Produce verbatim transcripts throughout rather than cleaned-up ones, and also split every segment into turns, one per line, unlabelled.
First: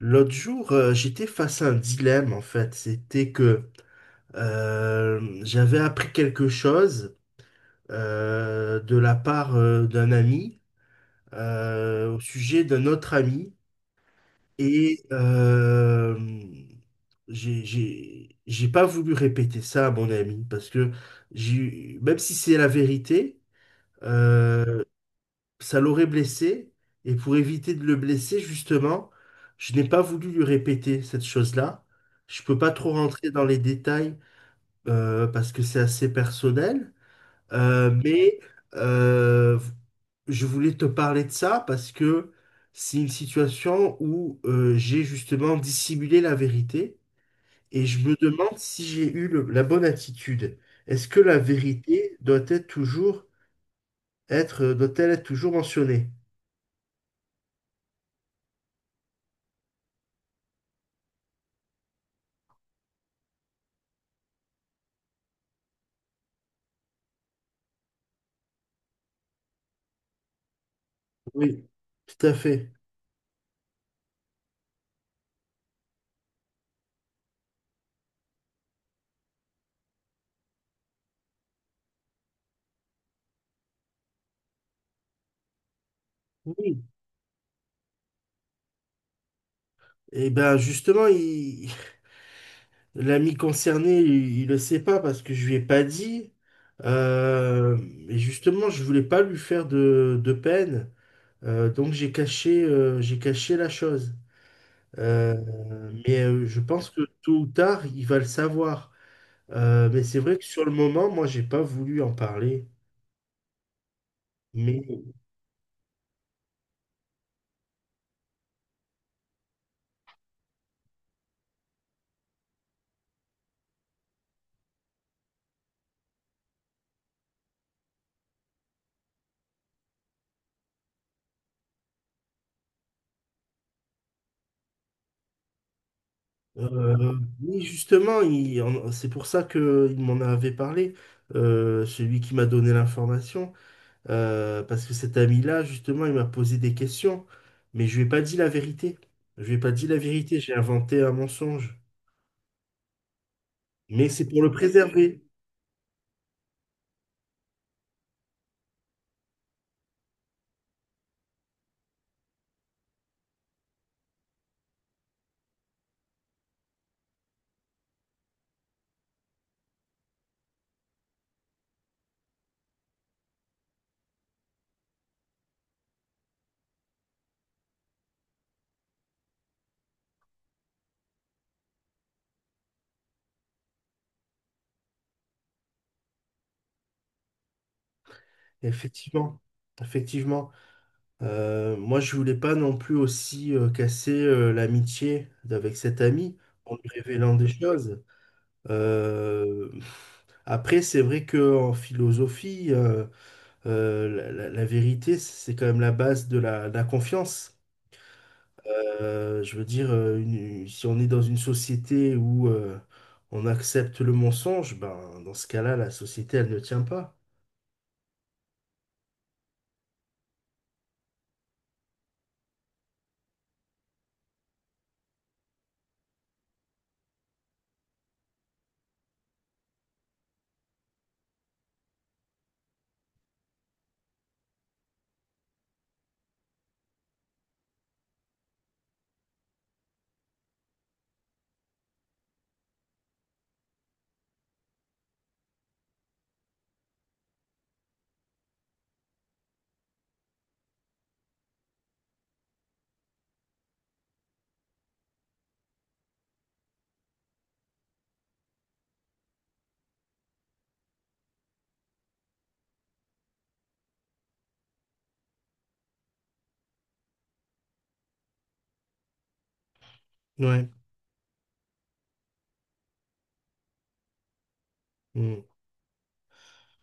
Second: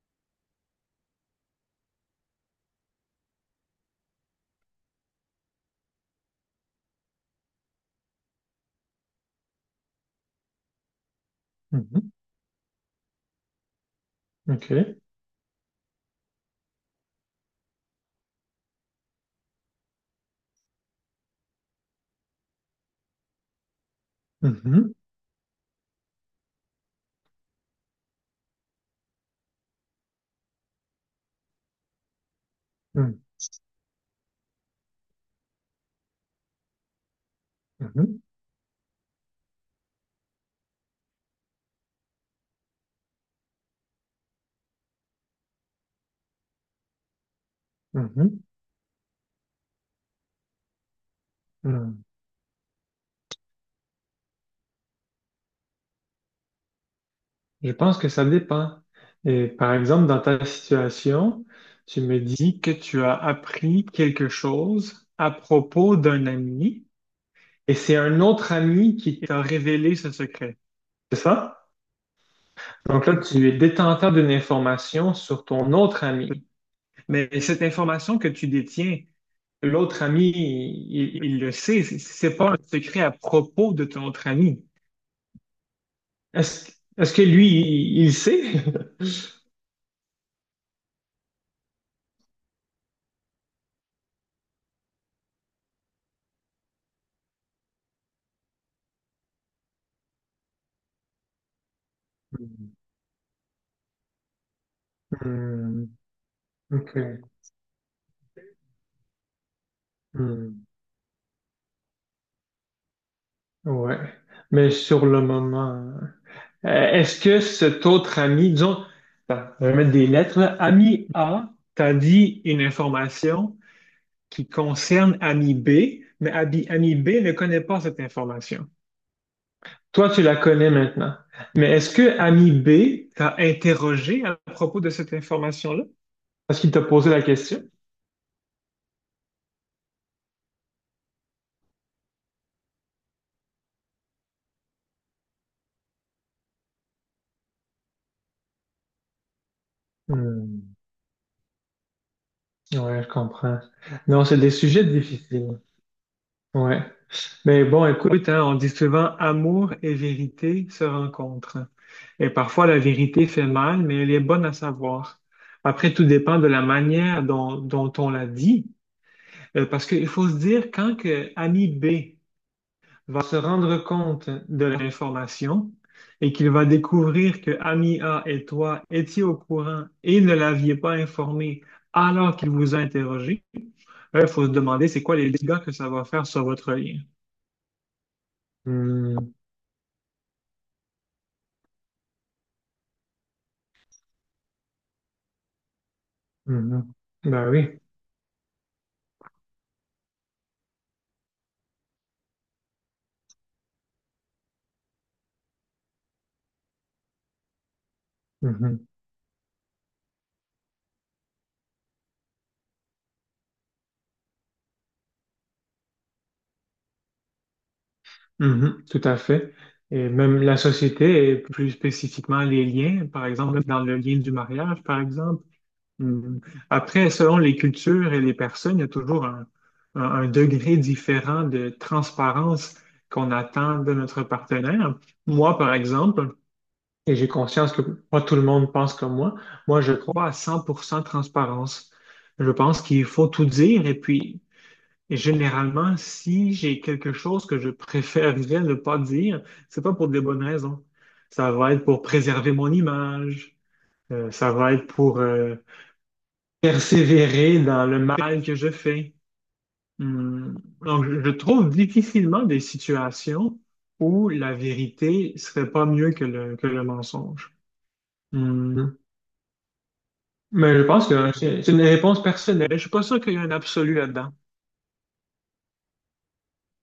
L'autre jour, euh, j'étais face à un dilemme en fait. C'était que euh, j'avais appris quelque chose euh, de la part euh, d'un ami
Mhm.
euh, au sujet d'un autre ami.
OK.
Et euh, j'ai j'ai- j'ai pas voulu répéter ça à mon ami parce que j'ai, même si c'est la vérité, euh,
Mhm.
ça l'aurait blessé, et pour éviter de le blesser, justement, je n'ai pas voulu lui répéter cette chose-là. Je peux pas trop
Mhm.
rentrer dans les détails euh, parce que c'est assez personnel. Euh,
Mhm.
mais euh, je voulais te parler de ça parce que c'est une situation où euh, j'ai justement dissimulé la vérité, et je me
Mhm.
demande si j'ai eu le- la bonne attitude. Est-ce que la
Mhm.
vérité doit être toujours être, doit-elle être toujours mentionnée?
Je pense que ça dépend. Et par exemple, dans ta situation, tu me dis que tu as appris quelque chose à propos d'un ami et c'est un autre ami qui t'a révélé ce secret. C'est
Oui,
ça?
tout à fait.
Donc là, tu es détenteur d'une information sur ton autre ami. Mais cette information que tu détiens, l'autre ami, il, il le sait. C'est c'est pas un secret à propos de ton autre ami. Est-ce,
Oui.
est-ce que lui, il, il sait?
Et ben justement, il- l'ami concerné, il, il le sait pas parce que je lui ai pas dit. Euh, et justement, je voulais pas lui faire de, de peine. Euh, donc j'ai caché, euh, j'ai caché la chose. Euh,
Hmm,
mais euh, je pense
ok.
que tôt ou tard, il va le savoir. Euh, mais c'est vrai que sur
Hmm,
le moment, moi, j'ai pas voulu en parler.
ouais. Mais sur
Mais
le moment, euh, est-ce que cet autre ami, disons, attends, je vais mettre des lettres, là. Ami A t'a dit une information qui concerne ami B, mais ami, ami B ne connaît pas cette information. Toi, tu la connais maintenant. Mais est-ce que ami B t'a interrogé à propos de cette information-là? Est-ce qu'il t'a posé
Euh,
la
oui,
question?
justement, il en- c'est pour ça qu'il m'en avait parlé, euh, celui qui m'a donné l'information, euh, parce que cet ami-là, justement, il m'a posé des questions, mais je lui ai pas dit la vérité. Je lui ai pas dit la vérité, j'ai
Hmm.
inventé un mensonge.
Ouais, je comprends.
Mais
Non,
c'est
c'est
pour
des
le
sujets
préserver,
difficiles. Ouais. Mais bon, écoute, hein, on dit souvent amour et vérité se rencontrent. Et parfois, la vérité fait mal, mais elle est bonne à savoir. Après, tout dépend de la manière dont, dont on la dit. Euh, parce qu'il faut se dire, quand que ami B va se rendre compte de l'information et qu'il va découvrir que ami A et toi étiez au courant et ne l'aviez pas informé alors qu'il vous a interrogé, il faut se demander c'est quoi les dégâts que ça va faire sur votre lien. Hmm,
effectivement. Effectivement. Euh, moi, je voulais pas non plus aussi euh, casser euh, l'amitié avec cet ami en lui
mhm.
révélant des
Ben oui.
choses. Euh, Après, c'est vrai que en philosophie, euh, euh, la, la- la vérité, c'est quand même la base de la, de la confiance.
Mhm,
Euh, je veux dire, euh, une- si on est dans une société où euh, on accepte le mensonge, ben, dans ce cas-là, la société, elle ne tient pas.
mhm, tout à fait. Et même la société, et plus spécifiquement les liens, par exemple, dans le lien du mariage, par exemple. Hmm. Après, selon les cultures et les personnes, il y a toujours un, un- un degré différent de transparence qu'on attend de notre partenaire. Moi, par exemple, et j'ai conscience que pas tout le monde pense comme moi, moi, je crois à cent pour cent transparence. Je pense qu'il faut tout dire et puis, et généralement, si j'ai quelque chose que je préférerais ne pas dire, c'est pas pour des bonnes raisons. Ça va être pour préserver mon image. Euh, ça va être pour euh, persévérer dans le mal que je fais. Hmm. Donc, je je trouve difficilement des situations où la vérité serait pas mieux que le, que le mensonge. Hmm.
Ouais.
Mais je pense que c'est c'est une réponse personnelle. Je suis pas sûr qu'il y ait un absolu là-dedans.
Mm.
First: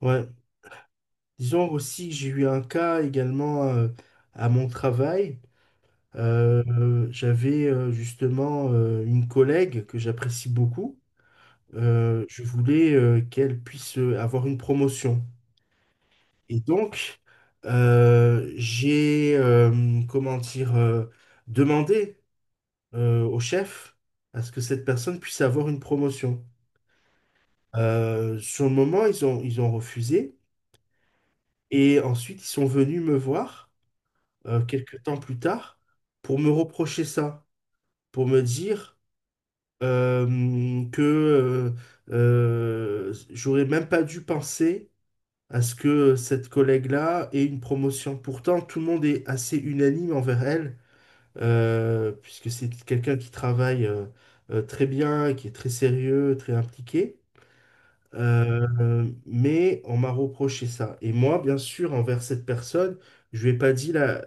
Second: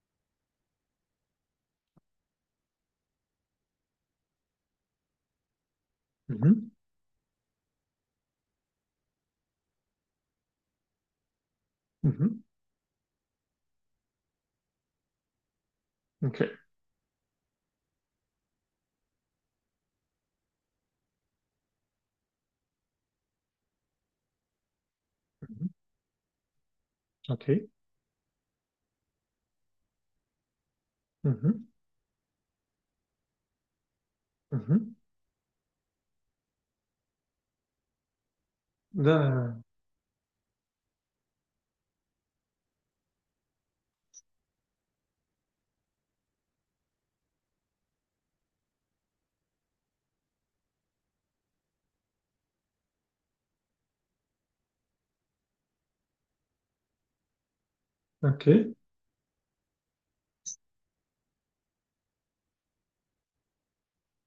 Ouais. Disons aussi que j'ai eu un cas également euh, à mon travail. Euh,
Mhm.
euh, j'avais euh, justement euh, une collègue que j'apprécie beaucoup. Euh, je
Mhm.
voulais euh, qu'elle puisse euh, avoir une promotion.
OK.
Et donc, euh, j'ai, euh, comment dire, euh, demandé euh, au chef à ce que cette personne puisse avoir
Mhm.
une promotion.
OK.
Euh, sur le moment, ils ont, ils ont refusé.
Mhm.
Et ensuite, ils sont venus me voir euh,
Mhm.
quelques temps plus tard pour me reprocher ça, pour me dire
Da-
euh, que euh, euh, j'aurais même pas dû penser à ce que cette collègue-là ait une promotion. Pourtant, tout le monde est assez unanime envers elle, euh, puisque c'est quelqu'un qui travaille euh, euh, très bien, qui est très sérieux, très impliqué.
OK.
Euh, mais on m'a reproché ça. Et moi, bien sûr, envers cette personne, je lui ai pas dit la,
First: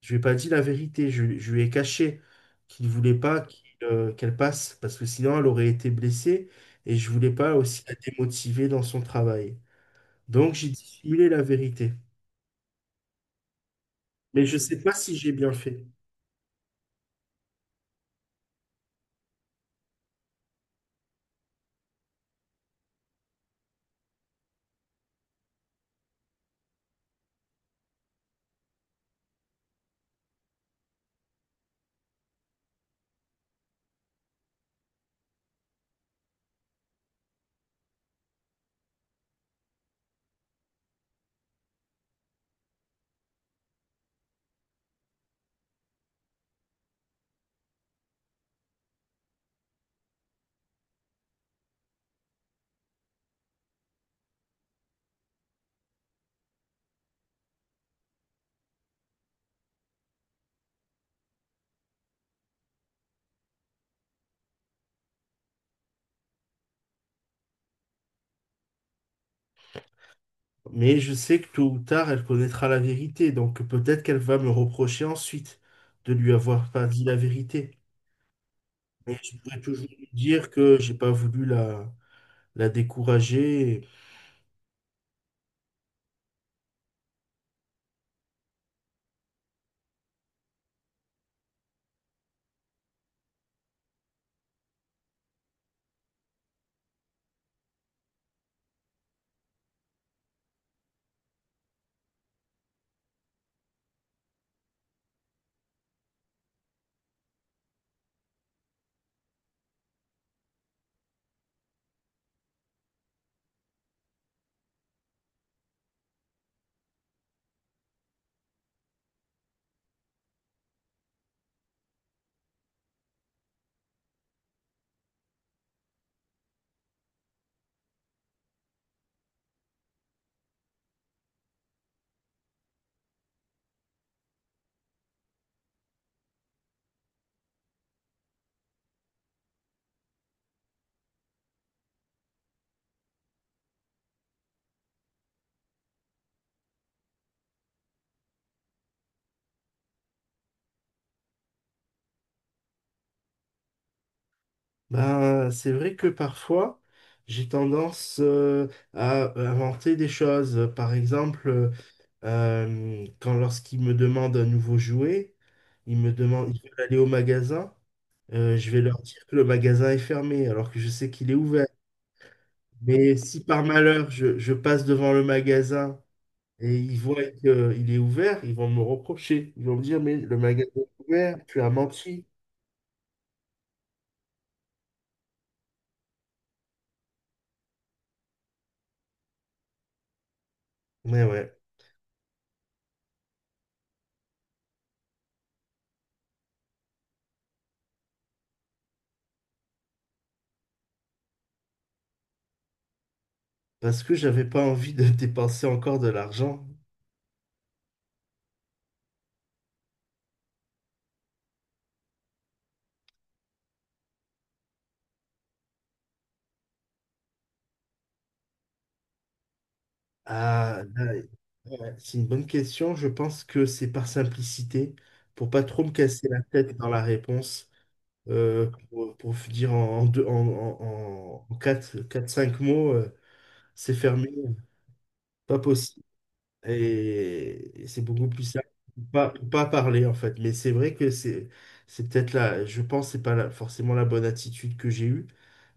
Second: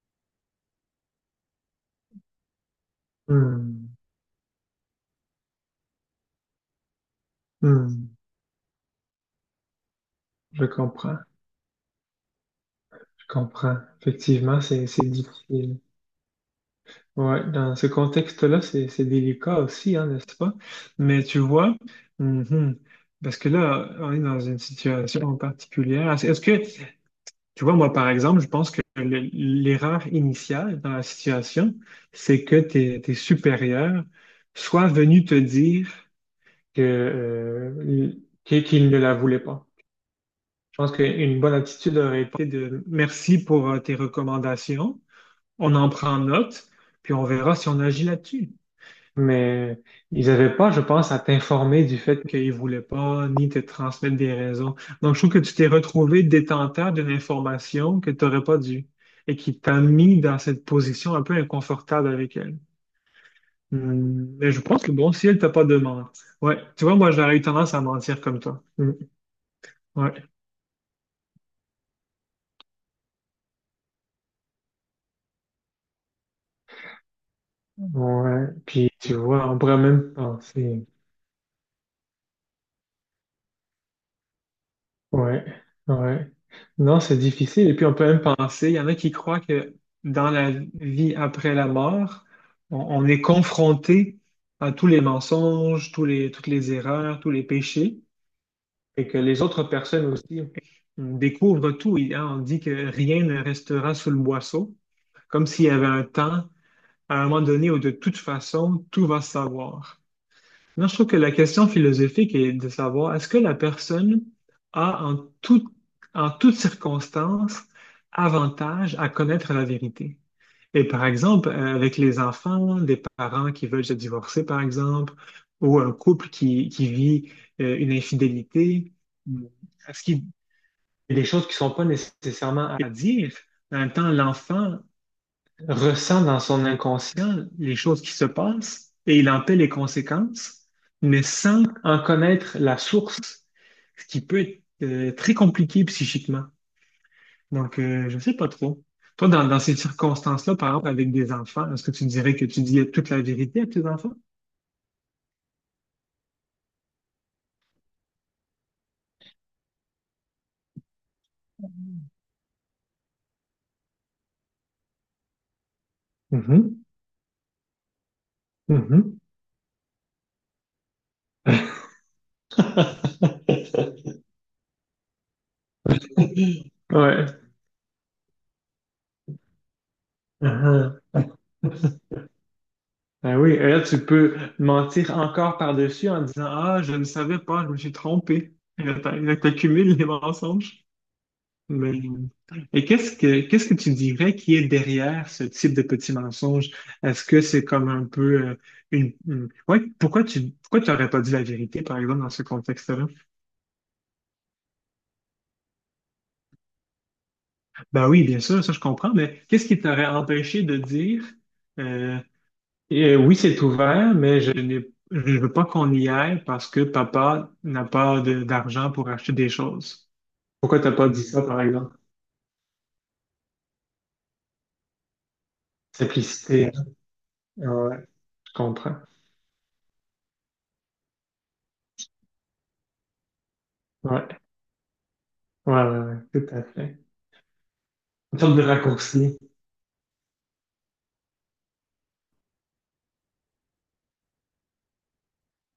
je lui ai pas dit la vérité. Je, je lui ai caché qu'il ne voulait pas qu'il,
Hmm.
euh, qu'elle passe, parce que sinon, elle aurait été blessée. Et je voulais pas aussi la
Hmm.
démotiver dans son travail. Donc,
Je
j'ai
comprends.
dissimulé la vérité.
Je comprends.
Mais je
Effectivement,
sais
c'est
pas
c'est
si j'ai bien
difficile.
fait.
Ouais, dans ce contexte-là, c'est c'est délicat aussi, hein, n'est-ce pas? Mais tu vois, mhm, parce que là, on est dans une situation particulière. Est-ce est-ce que, tu vois, moi, par exemple, je pense que le- l'erreur initiale dans la situation, c'est que tes, tes supérieurs soient venus te dire que, euh, qu'ils qu'ils ne la voulaient pas. Je pense qu'une bonne attitude aurait été de merci pour euh, tes recommandations, on en prend note, puis on verra si on agit là-dessus. Mais ils n'avaient pas, je pense, à t'informer du fait qu'ils voulaient pas ni te transmettre des raisons. Donc, je trouve que tu t'es retrouvé détenteur d'une information que tu n'aurais pas dû et qui t'a mis dans cette position un peu inconfortable avec elle. Hmm. Mais je pense que bon, si elle t'a pas demandé. Ouais, tu vois, moi, j'aurais eu tendance à mentir comme toi. Hmm, ouais,
Mais je sais que tôt ou tard, elle connaîtra la vérité. Donc peut-être qu'elle va me reprocher ensuite de lui avoir pas dit la vérité.
ouais. Puis, tu
Mais je
vois, on
pourrais
pourrait
toujours lui
même
dire que
penser.
j'ai pas voulu la, la décourager.
Ouais, ouais. Non, c'est difficile. Et puis on peut même penser, il y en a qui croient que dans la vie après la mort, on, on est confronté à tous les mensonges, tous les, toutes les erreurs, tous les péchés, et que les autres personnes aussi découvrent tout. Il- hein, on dit que rien ne restera sous le boisseau, comme s'il y avait un temps, à un moment donné, où de toute façon, tout va se savoir. Moi, je trouve que la question philosophique est de savoir est-ce que la personne a en tout, en toutes circonstances avantage à connaître la vérité? Et par exemple, euh, avec les enfants, des parents qui veulent se divorcer, par exemple, ou un couple qui, qui vit euh, une infidélité, est-ce qu'il y a des choses qui ne sont pas nécessairement à dire? En même temps, l'enfant ressent dans son inconscient les choses qui se passent et il en paie les conséquences, mais sans en connaître la source, ce qui peut être euh, très compliqué psychiquement. Donc, euh, je sais pas trop. Toi, dans, dans ces circonstances-là, par exemple, avec des enfants, est-ce que tu dirais que tu dis toute la vérité à tes enfants?
Ben, c'est vrai que parfois, j'ai tendance euh, à inventer des choses. Par exemple, euh, quand lorsqu'il me demande un nouveau jouet, il me demande, il
Mhm,
veut aller au magasin. Euh, je vais leur
mhm.
dire que le magasin est fermé alors que je sais qu'il est ouvert. Mais si par malheur je, je passe devant le magasin et ils voient
Ouais.
qu'il est ouvert, ils vont me reprocher. Ils vont me dire, mais le magasin
Ah,
est
ah.
ouvert, tu as menti.
Ben oui, et là, tu peux mentir encore par-dessus en disant, ah, je ne savais pas, je me suis trompé. Et là, t'as- là, t'accumules les mensonges.
Mais ouais,
Mais- et qu'est-ce que qu'est-ce que tu dirais qui est derrière ce type de petit mensonge? Est-ce que c'est comme un peu euh, une, une- ouais, pourquoi tu pourquoi tu n'aurais pas dit la vérité, par exemple, dans ce contexte-là?
parce que j'avais pas envie de dépenser encore de l'argent.
Ben oui, bien sûr, ça je comprends, mais qu'est-ce qui t'aurait empêché de dire euh, et euh, oui, c'est ouvert, mais je n'ai, je ne veux pas qu'on y aille parce que papa n'a pas de- d'argent pour acheter des choses. Pourquoi
Ah,
t'as pas
là,
dit ça, par exemple?
ouais, c'est une bonne question. Je pense que c'est par simplicité, pour pas trop me casser la
Simplicité,
tête
hein?
dans la réponse,
Ouais, je
euh,
comprends.
pour, pour dire en, en, deux- en, en, en quatre, cinq mots. euh, C'est fermé,
Ouais,
pas
ouais, ouais,
possible.
ouais, tout à fait.
Et, c'est beaucoup
Une
plus
sorte de
simple. pour Pas,
raccourci.
pour pas parler, en fait. Mais c'est vrai que c'est, c'est peut-être là, je pense, que c'est pas la- forcément la bonne attitude que j'ai eue,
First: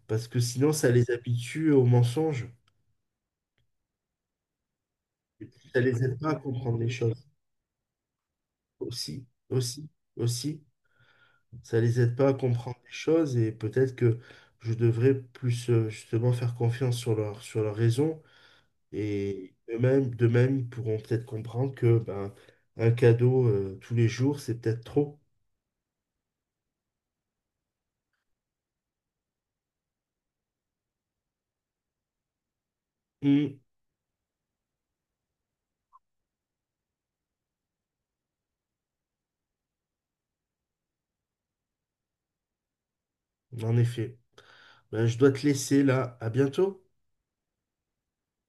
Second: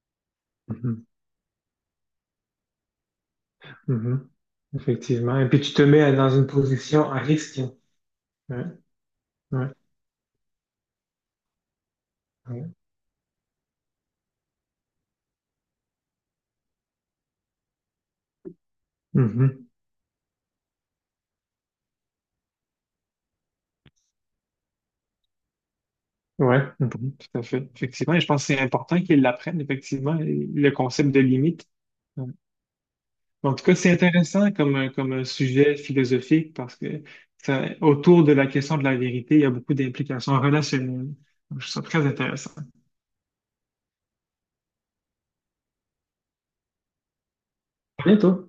parce que sinon, ça
Mhm,
les habitue au mensonge.
mhm. Effectivement. Et puis tu
Ça
te
les
mets
aide pas
dans
à
une
comprendre les
position à
choses.
risque. Ouais,
Aussi,
ouais,
aussi, aussi, ça les aide pas à
ouais.
comprendre les choses, et peut-être que je devrais plus, euh, justement, faire confiance sur leur, sur leur raison. Et
Mhm.
eux-mêmes, de même, ils pourront peut-être comprendre que ben, un cadeau euh, tous les jours, c'est peut-être trop.
Ouais, mhm, tout à fait. Effectivement. Et je pense que c'est important qu'ils l'apprennent, effectivement, le concept de limite. En
Hum,
tout cas, c'est intéressant comme, comme sujet philosophique parce que ça, autour de la question de la vérité, il y a beaucoup d'implications relationnelles. Donc, je trouve ça très intéressant.
en effet. Ben, je dois te laisser là. À bientôt.
À bientôt.